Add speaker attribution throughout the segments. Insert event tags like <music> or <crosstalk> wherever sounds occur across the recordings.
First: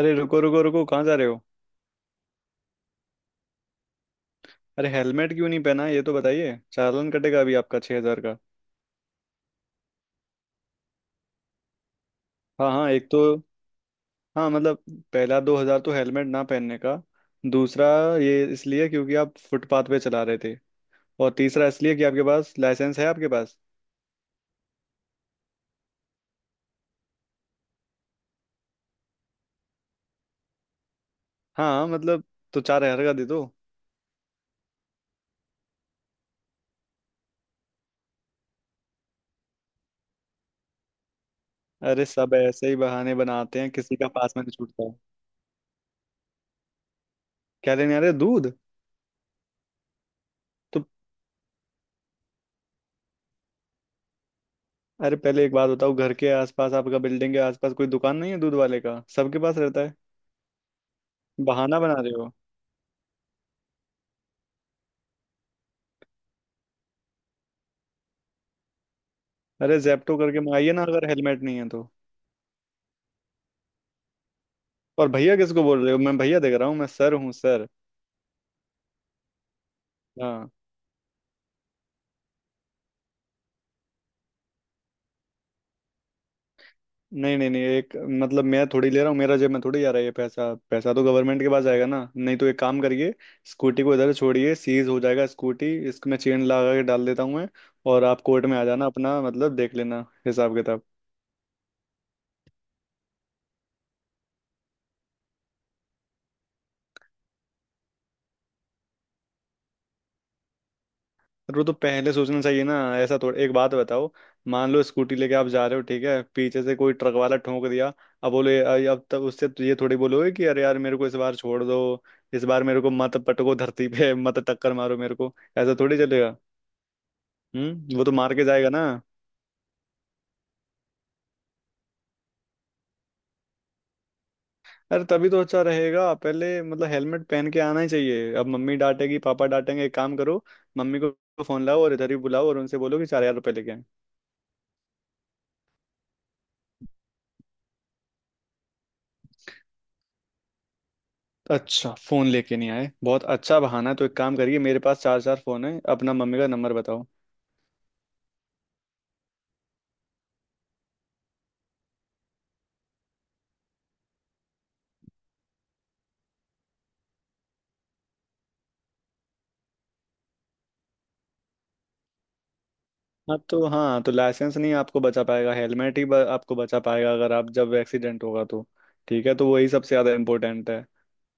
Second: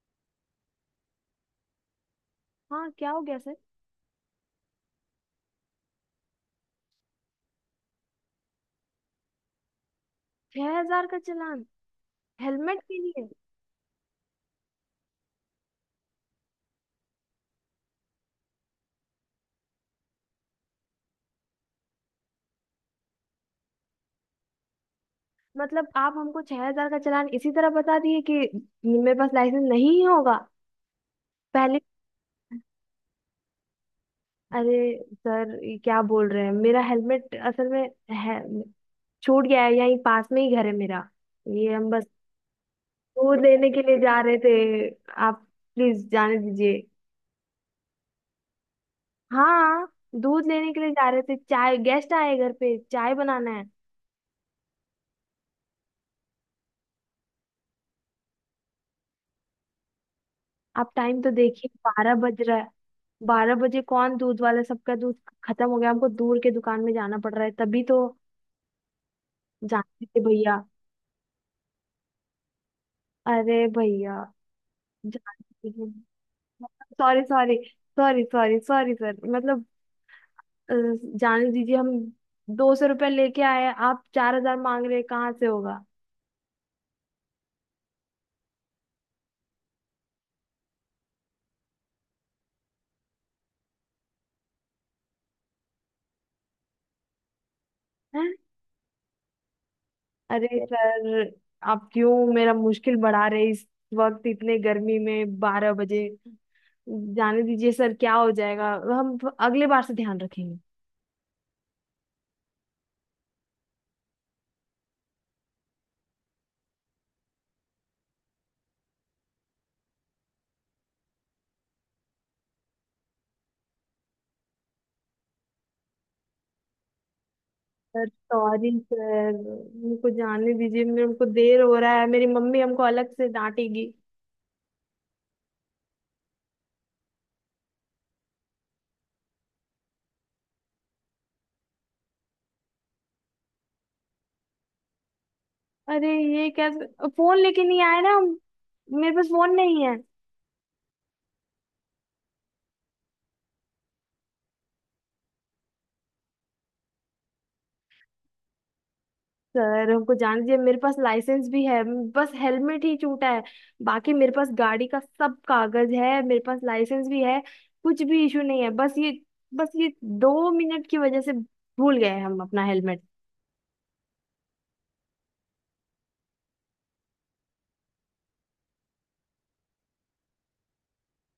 Speaker 1: अरे रुको रुको रुको, कहाँ जा रहे हो?
Speaker 2: हाँ क्या हो गया सर।
Speaker 1: अरे हेलमेट क्यों नहीं पहना, ये तो बताइए। चालान कटेगा अभी आपका 6,000 का।
Speaker 2: 6,000 का चालान?
Speaker 1: हाँ
Speaker 2: हेलमेट
Speaker 1: हाँ,
Speaker 2: के
Speaker 1: एक तो,
Speaker 2: लिए?
Speaker 1: हाँ मतलब, पहला 2,000 तो हेलमेट ना पहनने का। दूसरा ये इसलिए क्योंकि आप फुटपाथ पे चला रहे थे। और तीसरा इसलिए कि आपके पास लाइसेंस है आपके पास।
Speaker 2: मतलब आप हमको 6,000 का चालान इसी तरह बता दिए कि मेरे पास लाइसेंस नहीं होगा
Speaker 1: हाँ
Speaker 2: पहले?
Speaker 1: हाँ, मतलब तो 4,000 का दे दो।
Speaker 2: अरे सर, ये क्या बोल रहे हैं। मेरा हेलमेट असल में है, छूट गया है। यहीं पास में ही घर है मेरा। ये हम बस
Speaker 1: अरे सब ऐसे ही बहाने
Speaker 2: दूध
Speaker 1: बनाते
Speaker 2: लेने
Speaker 1: हैं,
Speaker 2: के
Speaker 1: किसी
Speaker 2: लिए
Speaker 1: का
Speaker 2: जा
Speaker 1: पास
Speaker 2: रहे
Speaker 1: में नहीं छूटता
Speaker 2: थे।
Speaker 1: है।
Speaker 2: आप प्लीज जाने दीजिए।
Speaker 1: क्या लेने आ रहे हो? दूध?
Speaker 2: हाँ। दूध लेने के
Speaker 1: तो
Speaker 2: लिए जा रहे थे, चाय। गेस्ट आए घर पे, चाय बनाना है।
Speaker 1: अरे पहले एक बात बताओ, घर के आसपास आपका, बिल्डिंग के आसपास कोई दुकान नहीं है दूध वाले का? सबके पास रहता है।
Speaker 2: आप टाइम तो देखिए,
Speaker 1: बहाना बना रहे
Speaker 2: 12
Speaker 1: हो।
Speaker 2: बज रहा है। बारह बजे कौन दूध वाला। सबका दूध खत्म हो गया, हमको दूर के दुकान में जाना पड़ रहा है तभी तो।
Speaker 1: अरे
Speaker 2: जानते
Speaker 1: जेप्टो
Speaker 2: थे
Speaker 1: करके
Speaker 2: भैया।
Speaker 1: मंगाइए ना, अगर हेलमेट नहीं है तो।
Speaker 2: अरे भैया।
Speaker 1: और भैया किसको
Speaker 2: जानते
Speaker 1: बोल
Speaker 2: थे,
Speaker 1: रहे हो? मैं भैया देख रहा हूँ? मैं सर
Speaker 2: सॉरी
Speaker 1: हूँ,
Speaker 2: sorry.
Speaker 1: Sir.
Speaker 2: Sorry sorry sorry sir, मतलब
Speaker 1: हाँ।
Speaker 2: अ, जाने दीजिए हम। 200 रुपये लेके आए, आप 4,000 मांग रहे हैं, कहाँ से होगा?
Speaker 1: नहीं नहीं नहीं, एक मतलब मैं थोड़ी ले रहा हूँ, मेरा जेब में थोड़ी जा रहा है ये पैसा। पैसा तो गवर्नमेंट के पास जाएगा ना। नहीं तो एक काम करिए, स्कूटी को इधर छोड़िए, सीज हो जाएगा स्कूटी, इसमें चेन लगा के डाल देता हूँ मैं। और आप कोर्ट में आ जाना, अपना मतलब देख लेना हिसाब
Speaker 2: अरे
Speaker 1: किताब।
Speaker 2: सर, आप क्यों मेरा मुश्किल बढ़ा रहे। इस वक्त, इतने गर्मी में, 12 बजे, जाने दीजिए सर। क्या हो जाएगा, हम अगले बार से ध्यान रखेंगे।
Speaker 1: वो तो पहले सोचना चाहिए ना, ऐसा थोड़ा। एक बात बताओ, मान लो स्कूटी लेके आप जा रहे हो, ठीक है, पीछे से कोई ट्रक वाला ठोक दिया, अब बोले अब तब उससे तो ये थोड़ी बोलोगे कि अरे यार मेरे को इस बार छोड़ दो, इस बार मेरे को मत पटको धरती पे <laughs> मत टक्कर मारो मेरे को, ऐसा थोड़ी चलेगा। हम्म, वो
Speaker 2: सर
Speaker 1: तो मार के जाएगा
Speaker 2: सॉरी
Speaker 1: ना।
Speaker 2: सर, मुझको जाने दीजिए। मेरे को देर हो रहा है, मेरी मम्मी हमको अलग से डांटेगी।
Speaker 1: अरे तभी तो, अच्छा रहेगा पहले, मतलब हेलमेट पहन के आना ही चाहिए। अब मम्मी डांटेगी, पापा डांटेंगे। एक काम करो, मम्मी को फोन लाओ और इधर ही बुलाओ, और उनसे बोलो कि 4,000 रुपये लेके आएं।
Speaker 2: अरे ये कैसे, फोन लेके नहीं आए ना हम। मेरे पास फोन नहीं है।
Speaker 1: अच्छा, फोन लेके नहीं आए, बहुत अच्छा बहाना है। तो एक काम करिए, मेरे पास चार चार फोन है, अपना मम्मी का नंबर बताओ।
Speaker 2: सर हमको जान दीजिए, मेरे पास लाइसेंस भी है। बस हेलमेट ही छूटा है। बाकी मेरे पास गाड़ी का सब कागज है, मेरे पास लाइसेंस भी है, कुछ भी इशू नहीं है। बस ये 2 मिनट की वजह से भूल गए हम अपना हेलमेट।
Speaker 1: हाँ तो, हाँ तो लाइसेंस नहीं आपको बचा पाएगा, हेलमेट ही आपको बचा पाएगा, अगर आप, जब एक्सीडेंट होगा तो। ठीक है, तो वही सबसे ज्यादा इंपॉर्टेंट है।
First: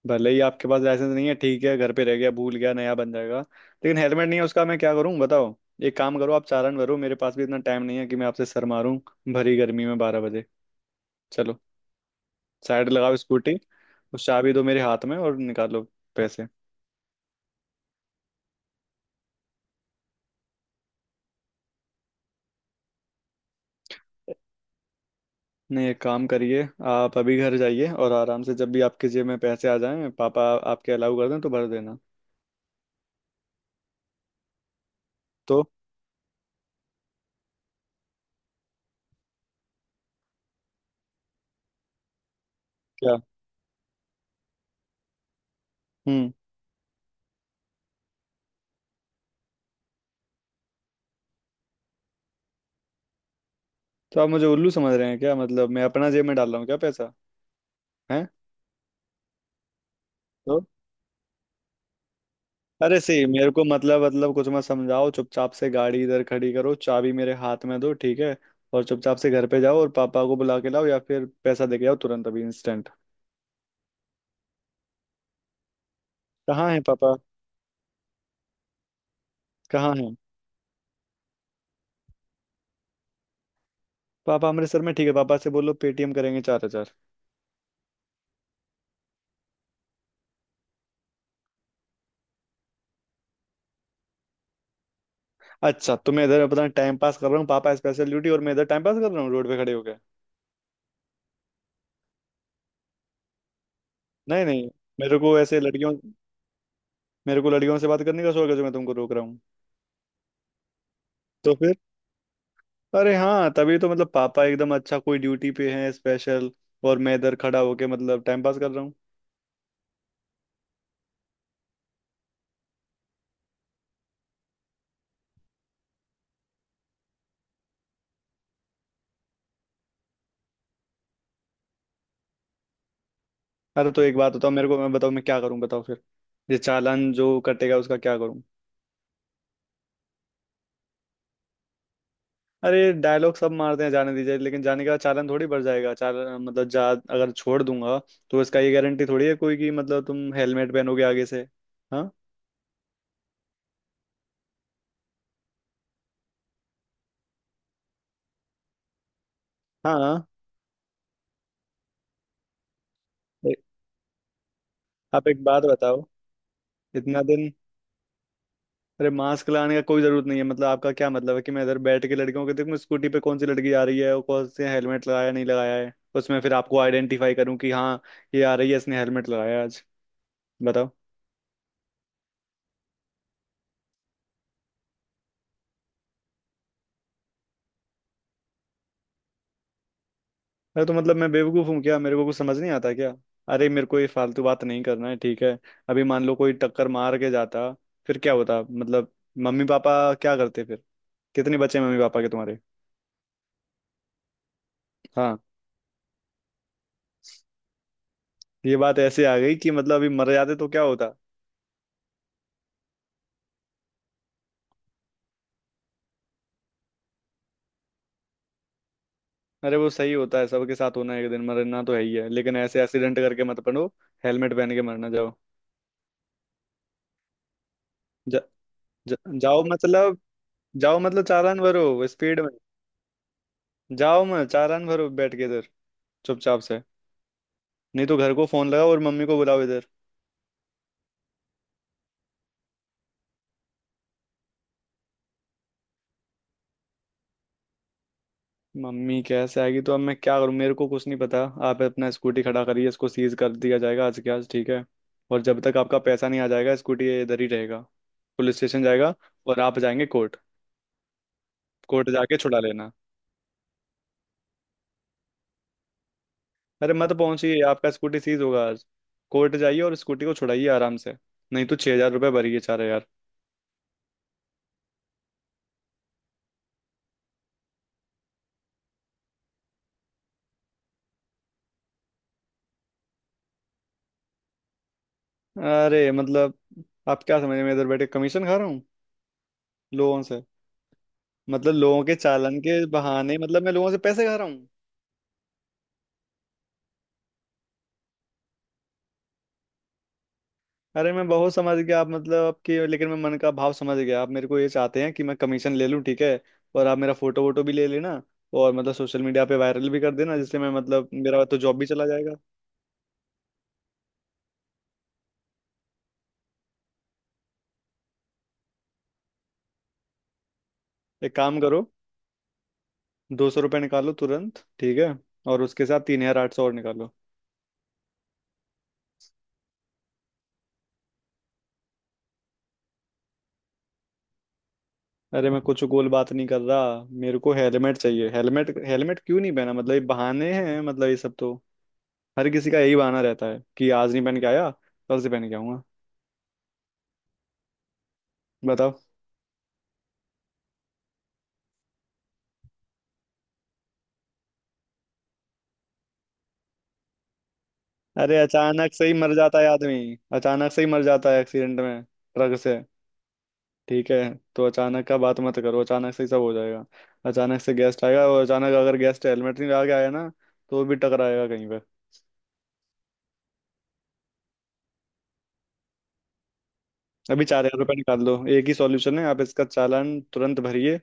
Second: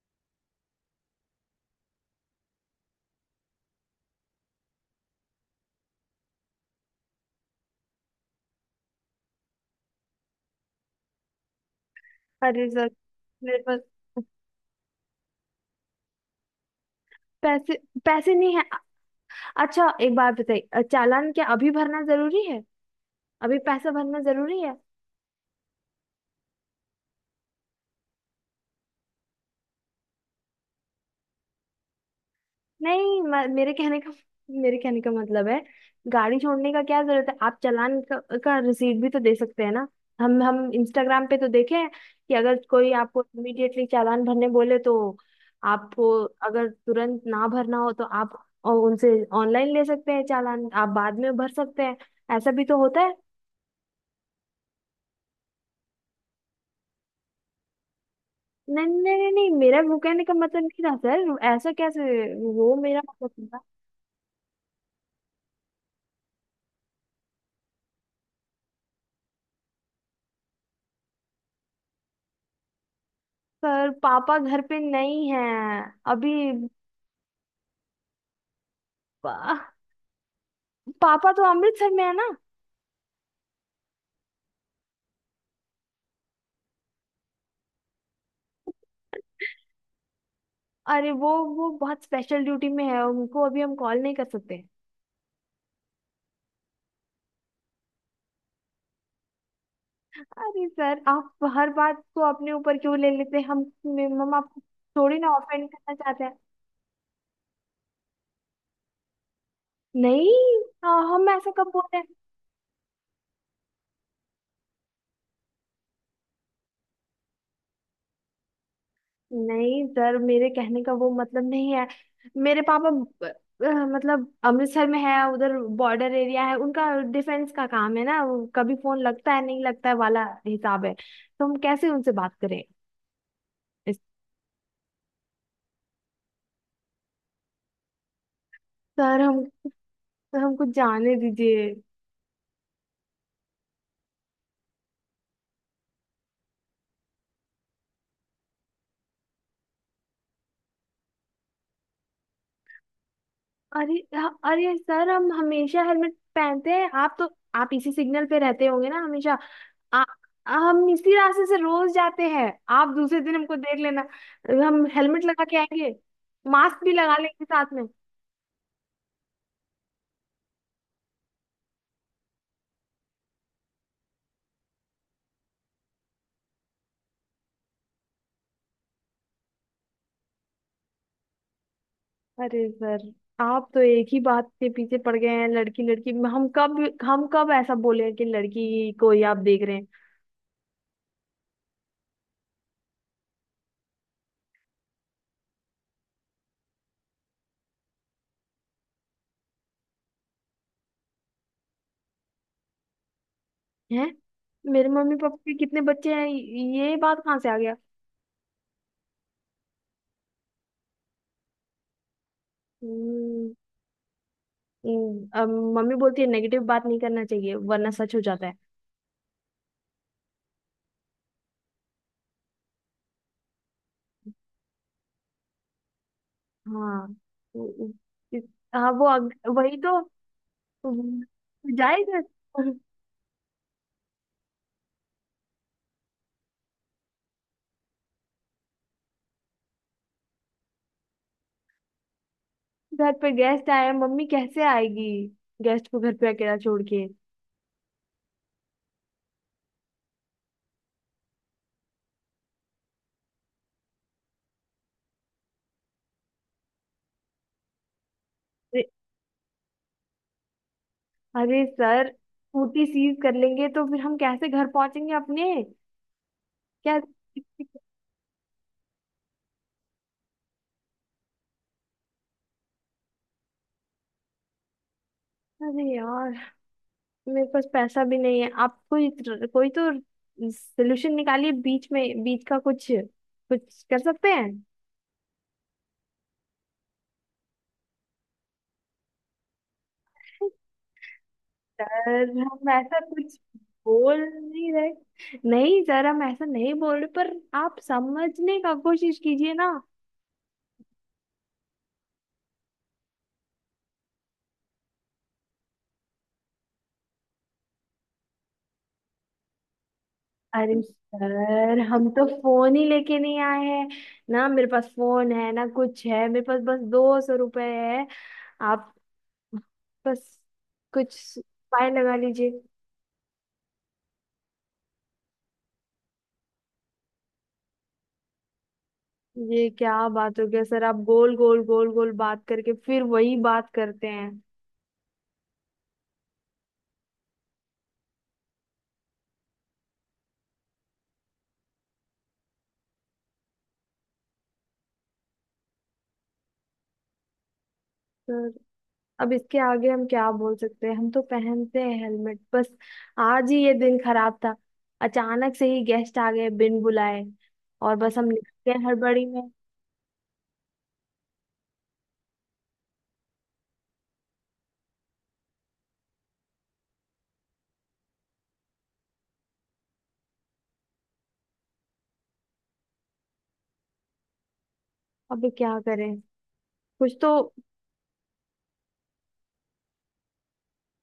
Speaker 1: भले ही आपके पास लाइसेंस नहीं है ठीक है, घर पे रह गया, भूल गया, नया बन जाएगा। लेकिन हेलमेट नहीं है, उसका मैं क्या करूँ बताओ। एक काम करो, आप चालान भरो। मेरे पास भी इतना टाइम नहीं है कि मैं आपसे सर मारूं, भरी गर्मी में 12 बजे। चलो,
Speaker 2: अरे सर,
Speaker 1: साइड लगाओ स्कूटी।
Speaker 2: मेरे पास
Speaker 1: उस चाबी दो मेरे हाथ में, और निकालो पैसे।
Speaker 2: पैसे पैसे नहीं है। अच्छा, एक बात बताइए, चालान क्या अभी भरना जरूरी है? अभी पैसा भरना जरूरी है?
Speaker 1: नहीं, एक काम करिए, आप अभी घर जाइए और आराम से जब भी आपके जेब में पैसे आ जाएं, पापा आपके अलाउ कर दें, तो भर देना।
Speaker 2: नहीं, मेरे कहने का मतलब है।
Speaker 1: तो
Speaker 2: गाड़ी छोड़ने का क्या जरूरत है? आप चालान का रिसीट भी तो दे सकते हैं ना। हम इंस्टाग्राम पे तो देखे हैं कि अगर कोई
Speaker 1: क्या?
Speaker 2: आपको इमीडिएटली चालान भरने बोले तो आपको,
Speaker 1: हम्म।
Speaker 2: अगर तुरंत ना भरना हो तो आप उनसे ऑनलाइन ले सकते हैं चालान, आप बाद में भर सकते हैं। ऐसा भी तो होता है।
Speaker 1: तो आप मुझे उल्लू समझ रहे हैं क्या? मतलब मैं अपना जेब में डाल रहा हूँ क्या पैसा है?
Speaker 2: नहीं नहीं नहीं नहीं, मेरा वो कहने का मतलब
Speaker 1: तो
Speaker 2: नहीं था सर, ऐसा कैसे। वो
Speaker 1: अरे
Speaker 2: मेरा
Speaker 1: सही,
Speaker 2: मतलब
Speaker 1: मेरे
Speaker 2: था।
Speaker 1: को मतलब कुछ मत समझाओ, चुपचाप से गाड़ी इधर खड़ी करो, चाबी मेरे हाथ में दो ठीक है। और चुपचाप से घर पे जाओ और पापा को बुला के लाओ, या फिर पैसा दे के आओ तुरंत अभी इंस्टेंट।
Speaker 2: सर, पापा घर पे नहीं है अभी।
Speaker 1: कहाँ है पापा, कहाँ है?
Speaker 2: पापा तो अमृतसर में है ना।
Speaker 1: पापा अमृतसर में, ठीक है, पापा से बोलो पेटीएम करेंगे 4,000।
Speaker 2: अरे वो बहुत स्पेशल ड्यूटी में है, उनको अभी हम कॉल नहीं कर सकते।
Speaker 1: अच्छा, तो मैं इधर अपना टाइम पास कर रहा हूँ? पापा स्पेशल ड्यूटी और मैं इधर टाइम पास कर रहा हूँ रोड पे खड़े होकर।
Speaker 2: अरे सर, आप हर बात को अपने ऊपर क्यों ले लेते हैं? हम मम्मा
Speaker 1: नहीं
Speaker 2: आपको
Speaker 1: नहीं,
Speaker 2: थोड़ी
Speaker 1: मेरे
Speaker 2: ना
Speaker 1: को ऐसे
Speaker 2: ऑफेंड
Speaker 1: लड़कियों,
Speaker 2: करना चाहते हैं।
Speaker 1: मेरे को लड़कियों से बात करने का शौक है जो मैं तुमको रोक रहा हूँ?
Speaker 2: नहीं। हाँ, हम ऐसा
Speaker 1: तो
Speaker 2: कब
Speaker 1: फिर?
Speaker 2: बोल रहे हैं।
Speaker 1: अरे हाँ, तभी तो, मतलब पापा एकदम अच्छा कोई ड्यूटी पे है स्पेशल, और मैं इधर खड़ा होके मतलब टाइम पास कर रहा हूँ।
Speaker 2: नहीं सर, मेरे कहने का वो मतलब नहीं है। मेरे पापा अ, मतलब अमृतसर में है, उधर बॉर्डर एरिया है उनका। डिफेंस का काम है ना। वो कभी फोन लगता है, नहीं लगता है वाला हिसाब है, तो हम कैसे उनसे बात करें।
Speaker 1: अरे
Speaker 2: इस-
Speaker 1: तो एक बात बताओ मेरे को, मैं बताओ मैं क्या करूँ, बताओ फिर। ये चालान जो कटेगा उसका क्या करूँ?
Speaker 2: सर हम तो, हमको जाने दीजिए।
Speaker 1: अरे डायलॉग सब मारते हैं जाने दीजिए, लेकिन जाने का चालान थोड़ी बढ़ जाएगा। चालान, मतलब जा, अगर छोड़ दूंगा तो इसका ये गारंटी थोड़ी है कोई कि मतलब तुम हेलमेट पहनोगे आगे से। हाँ।
Speaker 2: अरे अरे सर, हम हमेशा हेलमेट पहनते हैं। आप तो, आप इसी सिग्नल पे रहते होंगे ना हमेशा। आ,
Speaker 1: हाँ
Speaker 2: हम इसी रास्ते से रोज जाते हैं। आप दूसरे दिन
Speaker 1: ए-
Speaker 2: हमको देख लेना, हम हेलमेट
Speaker 1: आप एक
Speaker 2: लगा के
Speaker 1: बात
Speaker 2: आएंगे।
Speaker 1: बताओ,
Speaker 2: मास्क भी लगा
Speaker 1: इतना
Speaker 2: लेंगे
Speaker 1: दिन,
Speaker 2: साथ में।
Speaker 1: अरे मास्क लगाने का कोई जरूरत नहीं है। मतलब आपका क्या मतलब है कि मैं इधर बैठ के लड़कियों को देखूं, स्कूटी पे कौन सी लड़की आ रही है और कौन से हेलमेट लगाया नहीं लगाया है, उसमें फिर आपको आइडेंटिफाई करूं कि हाँ, ये आ रही है, इसने हेलमेट लगाया है आज, बताओ?
Speaker 2: अरे सर, आप तो एक ही बात के पीछे पड़ गए हैं। लड़की लड़की, हम कब ऐसा बोले कि लड़की को ही आप देख रहे हैं।
Speaker 1: अरे तो मतलब मैं बेवकूफ़ हूँ क्या, मेरे को कुछ समझ नहीं आता क्या? अरे मेरे को ये फालतू बात नहीं करना है ठीक है। अभी मान लो कोई टक्कर मार के जाता, फिर क्या होता मतलब? मम्मी पापा क्या करते फिर? कितने बच्चे मम्मी पापा के तुम्हारे?
Speaker 2: हैं, मेरे मम्मी पापा
Speaker 1: हाँ।
Speaker 2: के कितने बच्चे हैं, ये बात कहाँ से आ गया।
Speaker 1: ये बात ऐसे आ गई कि मतलब अभी मर जाते तो क्या होता?
Speaker 2: हम्म, अब मम्मी बोलती है नेगेटिव बात नहीं करना चाहिए, वरना सच हो जाता है।
Speaker 1: अरे वो सही होता है, सबके साथ होना है, एक दिन मरना तो है ही है, लेकिन ऐसे एक्सीडेंट करके मत पड़ो। हेलमेट पहन के मरना जाओ।
Speaker 2: हाँ वो-
Speaker 1: जा,
Speaker 2: इस- हाँ वो
Speaker 1: जा, जाओ
Speaker 2: वही तो।
Speaker 1: मतलब। जाओ
Speaker 2: उम,
Speaker 1: मतलब चालान भरो
Speaker 2: जाएगा।
Speaker 1: स्पीड में। जाओ, मैं चालान भरो बैठ के इधर चुपचाप से। नहीं तो घर को फोन लगाओ और मम्मी को बुलाओ इधर।
Speaker 2: घर पे गेस्ट आए, मम्मी कैसे आएगी, गेस्ट को घर पे अकेला छोड़ के।
Speaker 1: मम्मी कैसे आएगी तो अब मैं क्या करूँ, मेरे को कुछ नहीं पता। आप अपना स्कूटी खड़ा करिए, इसको सीज कर दिया जाएगा आज के आज ठीक है। और जब तक आपका पैसा नहीं आ जाएगा, स्कूटी ये इधर ही रहेगा, पुलिस स्टेशन
Speaker 2: अरे।
Speaker 1: जाएगा। और आप जाएंगे कोर्ट।
Speaker 2: अरे सर,
Speaker 1: कोर्ट जाके छुड़ा
Speaker 2: स्कूटी
Speaker 1: लेना।
Speaker 2: सीज कर लेंगे तो फिर हम कैसे घर पहुंचेंगे अपने।
Speaker 1: अरे
Speaker 2: क्या?
Speaker 1: मत पहुंचिए, आपका स्कूटी सीज होगा आज। कोर्ट जाइए और स्कूटी को छुड़ाइए आराम से। नहीं तो 6,000 रुपये भरिए, 4,000।
Speaker 2: अरे यार, मेरे पास पैसा भी नहीं है। आप कोई, कोई तो सोल्यूशन निकालिए, बीच का कुछ कुछ कर सकते हैं।
Speaker 1: अरे मतलब आप क्या समझ, मैं इधर बैठे कमीशन खा रहा हूँ लोगों से? मतलब लोगों के
Speaker 2: सर
Speaker 1: चालान
Speaker 2: हम
Speaker 1: के
Speaker 2: ऐसा
Speaker 1: बहाने
Speaker 2: कुछ
Speaker 1: मतलब मैं लोगों से
Speaker 2: बोल
Speaker 1: पैसे खा रहा हूँ?
Speaker 2: नहीं रहे। नहीं सर, हम ऐसा नहीं बोल रहे, पर आप समझने का कोशिश कीजिए ना।
Speaker 1: अरे मैं बहुत समझ गया आप, मतलब आपकी, लेकिन मैं मन का भाव समझ गया। आप मेरे को ये चाहते हैं कि मैं कमीशन ले लूँ ठीक है, और आप मेरा फोटो वोटो भी ले लेना, और मतलब सोशल मीडिया पे वायरल भी कर देना, जिससे मैं
Speaker 2: अरे
Speaker 1: मतलब मेरा तो
Speaker 2: सर,
Speaker 1: जॉब भी चला
Speaker 2: हम तो
Speaker 1: जाएगा।
Speaker 2: फोन ही लेके नहीं आए हैं। ना मेरे पास फोन है ना कुछ है, मेरे पास बस 200 रुपए है। आप बस,
Speaker 1: एक
Speaker 2: कुछ
Speaker 1: काम करो,
Speaker 2: उपाय लगा लीजिए।
Speaker 1: 200 रुपये निकालो तुरंत ठीक है, और उसके साथ 3,800 और निकालो।
Speaker 2: ये क्या बात हो गया सर, आप गोल गोल गोल गोल बात करके फिर वही बात करते हैं।
Speaker 1: अरे मैं कुछ गोल बात नहीं कर रहा, मेरे को हेलमेट चाहिए, हेलमेट। हेलमेट क्यों नहीं पहना, मतलब ये बहाने हैं, मतलब ये सब तो हर किसी का यही बहाना रहता है कि आज नहीं पहन के आया, कल से पहन के आऊंगा।
Speaker 2: सर,
Speaker 1: बताओ।
Speaker 2: अब इसके आगे हम क्या बोल सकते हैं। हम तो पहनते हैं हेलमेट बस। आज ही ये दिन खराब था। अचानक से ही गेस्ट आ गए बिन बुलाए, और बस हम
Speaker 1: अरे
Speaker 2: निकल गए
Speaker 1: अचानक से ही
Speaker 2: हड़बड़ी
Speaker 1: मर
Speaker 2: में।
Speaker 1: जाता है आदमी, अचानक से ही मर जाता है एक्सीडेंट में ट्रक से ठीक है। तो अचानक का बात मत करो, अचानक से ही सब हो जाएगा। अचानक से गेस्ट आएगा, और अचानक अगर गेस्ट हेलमेट नहीं लगा के आया ना, तो वो भी टकराएगा कहीं पे।
Speaker 2: अब क्या करें, कुछ तो।
Speaker 1: अभी 4,000 रुपये निकाल लो, एक ही सॉल्यूशन है, आप इसका चालान तुरंत भरिए।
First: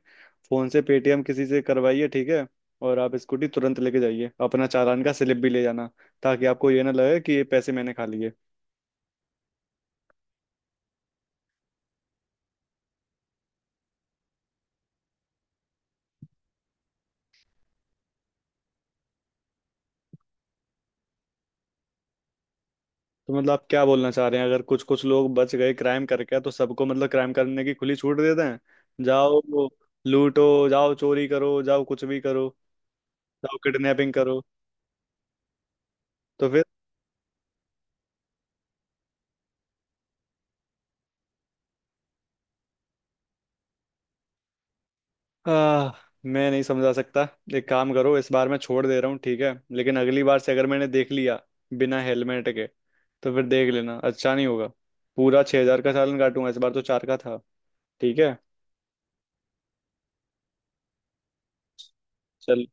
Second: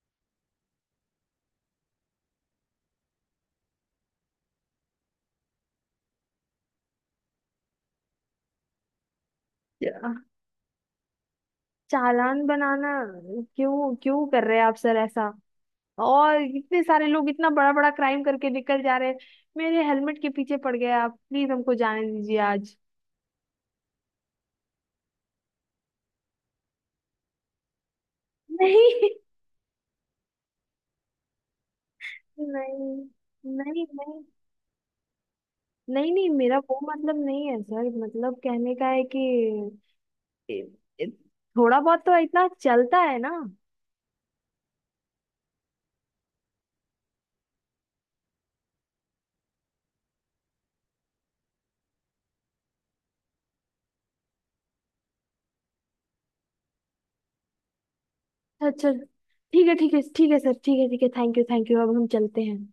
Speaker 1: फोन से पेटीएम किसी से करवाइए ठीक है, और आप स्कूटी तुरंत लेके जाइए, अपना चालान का स्लिप भी ले जाना, ताकि आपको ये ना लगे कि ये पैसे मैंने खा लिए।
Speaker 2: चालान बनाना क्यों क्यों कर रहे हैं आप सर ऐसा? और इतने सारे लोग इतना बड़ा बड़ा क्राइम करके निकल जा रहे हैं, मेरे हेलमेट के पीछे पड़ गए आप। प्लीज हमको जाने दीजिए आज।
Speaker 1: तो मतलब आप क्या बोलना चाह रहे हैं, अगर कुछ कुछ लोग बच गए क्राइम करके, तो सबको मतलब क्राइम करने की खुली छूट देते हैं,
Speaker 2: नहीं <laughs>
Speaker 1: जाओ लूटो, जाओ चोरी करो, जाओ कुछ भी करो,
Speaker 2: नहीं
Speaker 1: जाओ
Speaker 2: नहीं
Speaker 1: किडनैपिंग
Speaker 2: नहीं
Speaker 1: करो।
Speaker 2: नहीं। नहीं,
Speaker 1: तो
Speaker 2: मेरा
Speaker 1: फिर?
Speaker 2: वो मतलब नहीं है सर। मतलब कहने का है कि ए- ए- थोड़ा बहुत तो इतना चलता है ना।
Speaker 1: आह, मैं नहीं समझा सकता। एक काम करो, इस बार मैं छोड़ दे रहा हूँ ठीक है, लेकिन अगली बार से अगर मैंने देख लिया बिना हेलमेट के, तो फिर देख लेना अच्छा नहीं होगा। पूरा 6,000 का चालान काटूंगा, इस बार तो चार का था ठीक है।
Speaker 2: अच्छा। ठीक है ठीक है ठीक है सर, ठीक है ठीक है। थैंक यू, थैंक यू, अब हम चलते हैं।
Speaker 1: चल,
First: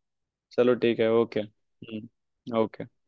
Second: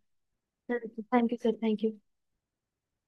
Speaker 1: चलो ठीक है,
Speaker 2: thank you
Speaker 1: okay.
Speaker 2: Sir, thank you.
Speaker 1: Hmm, okay.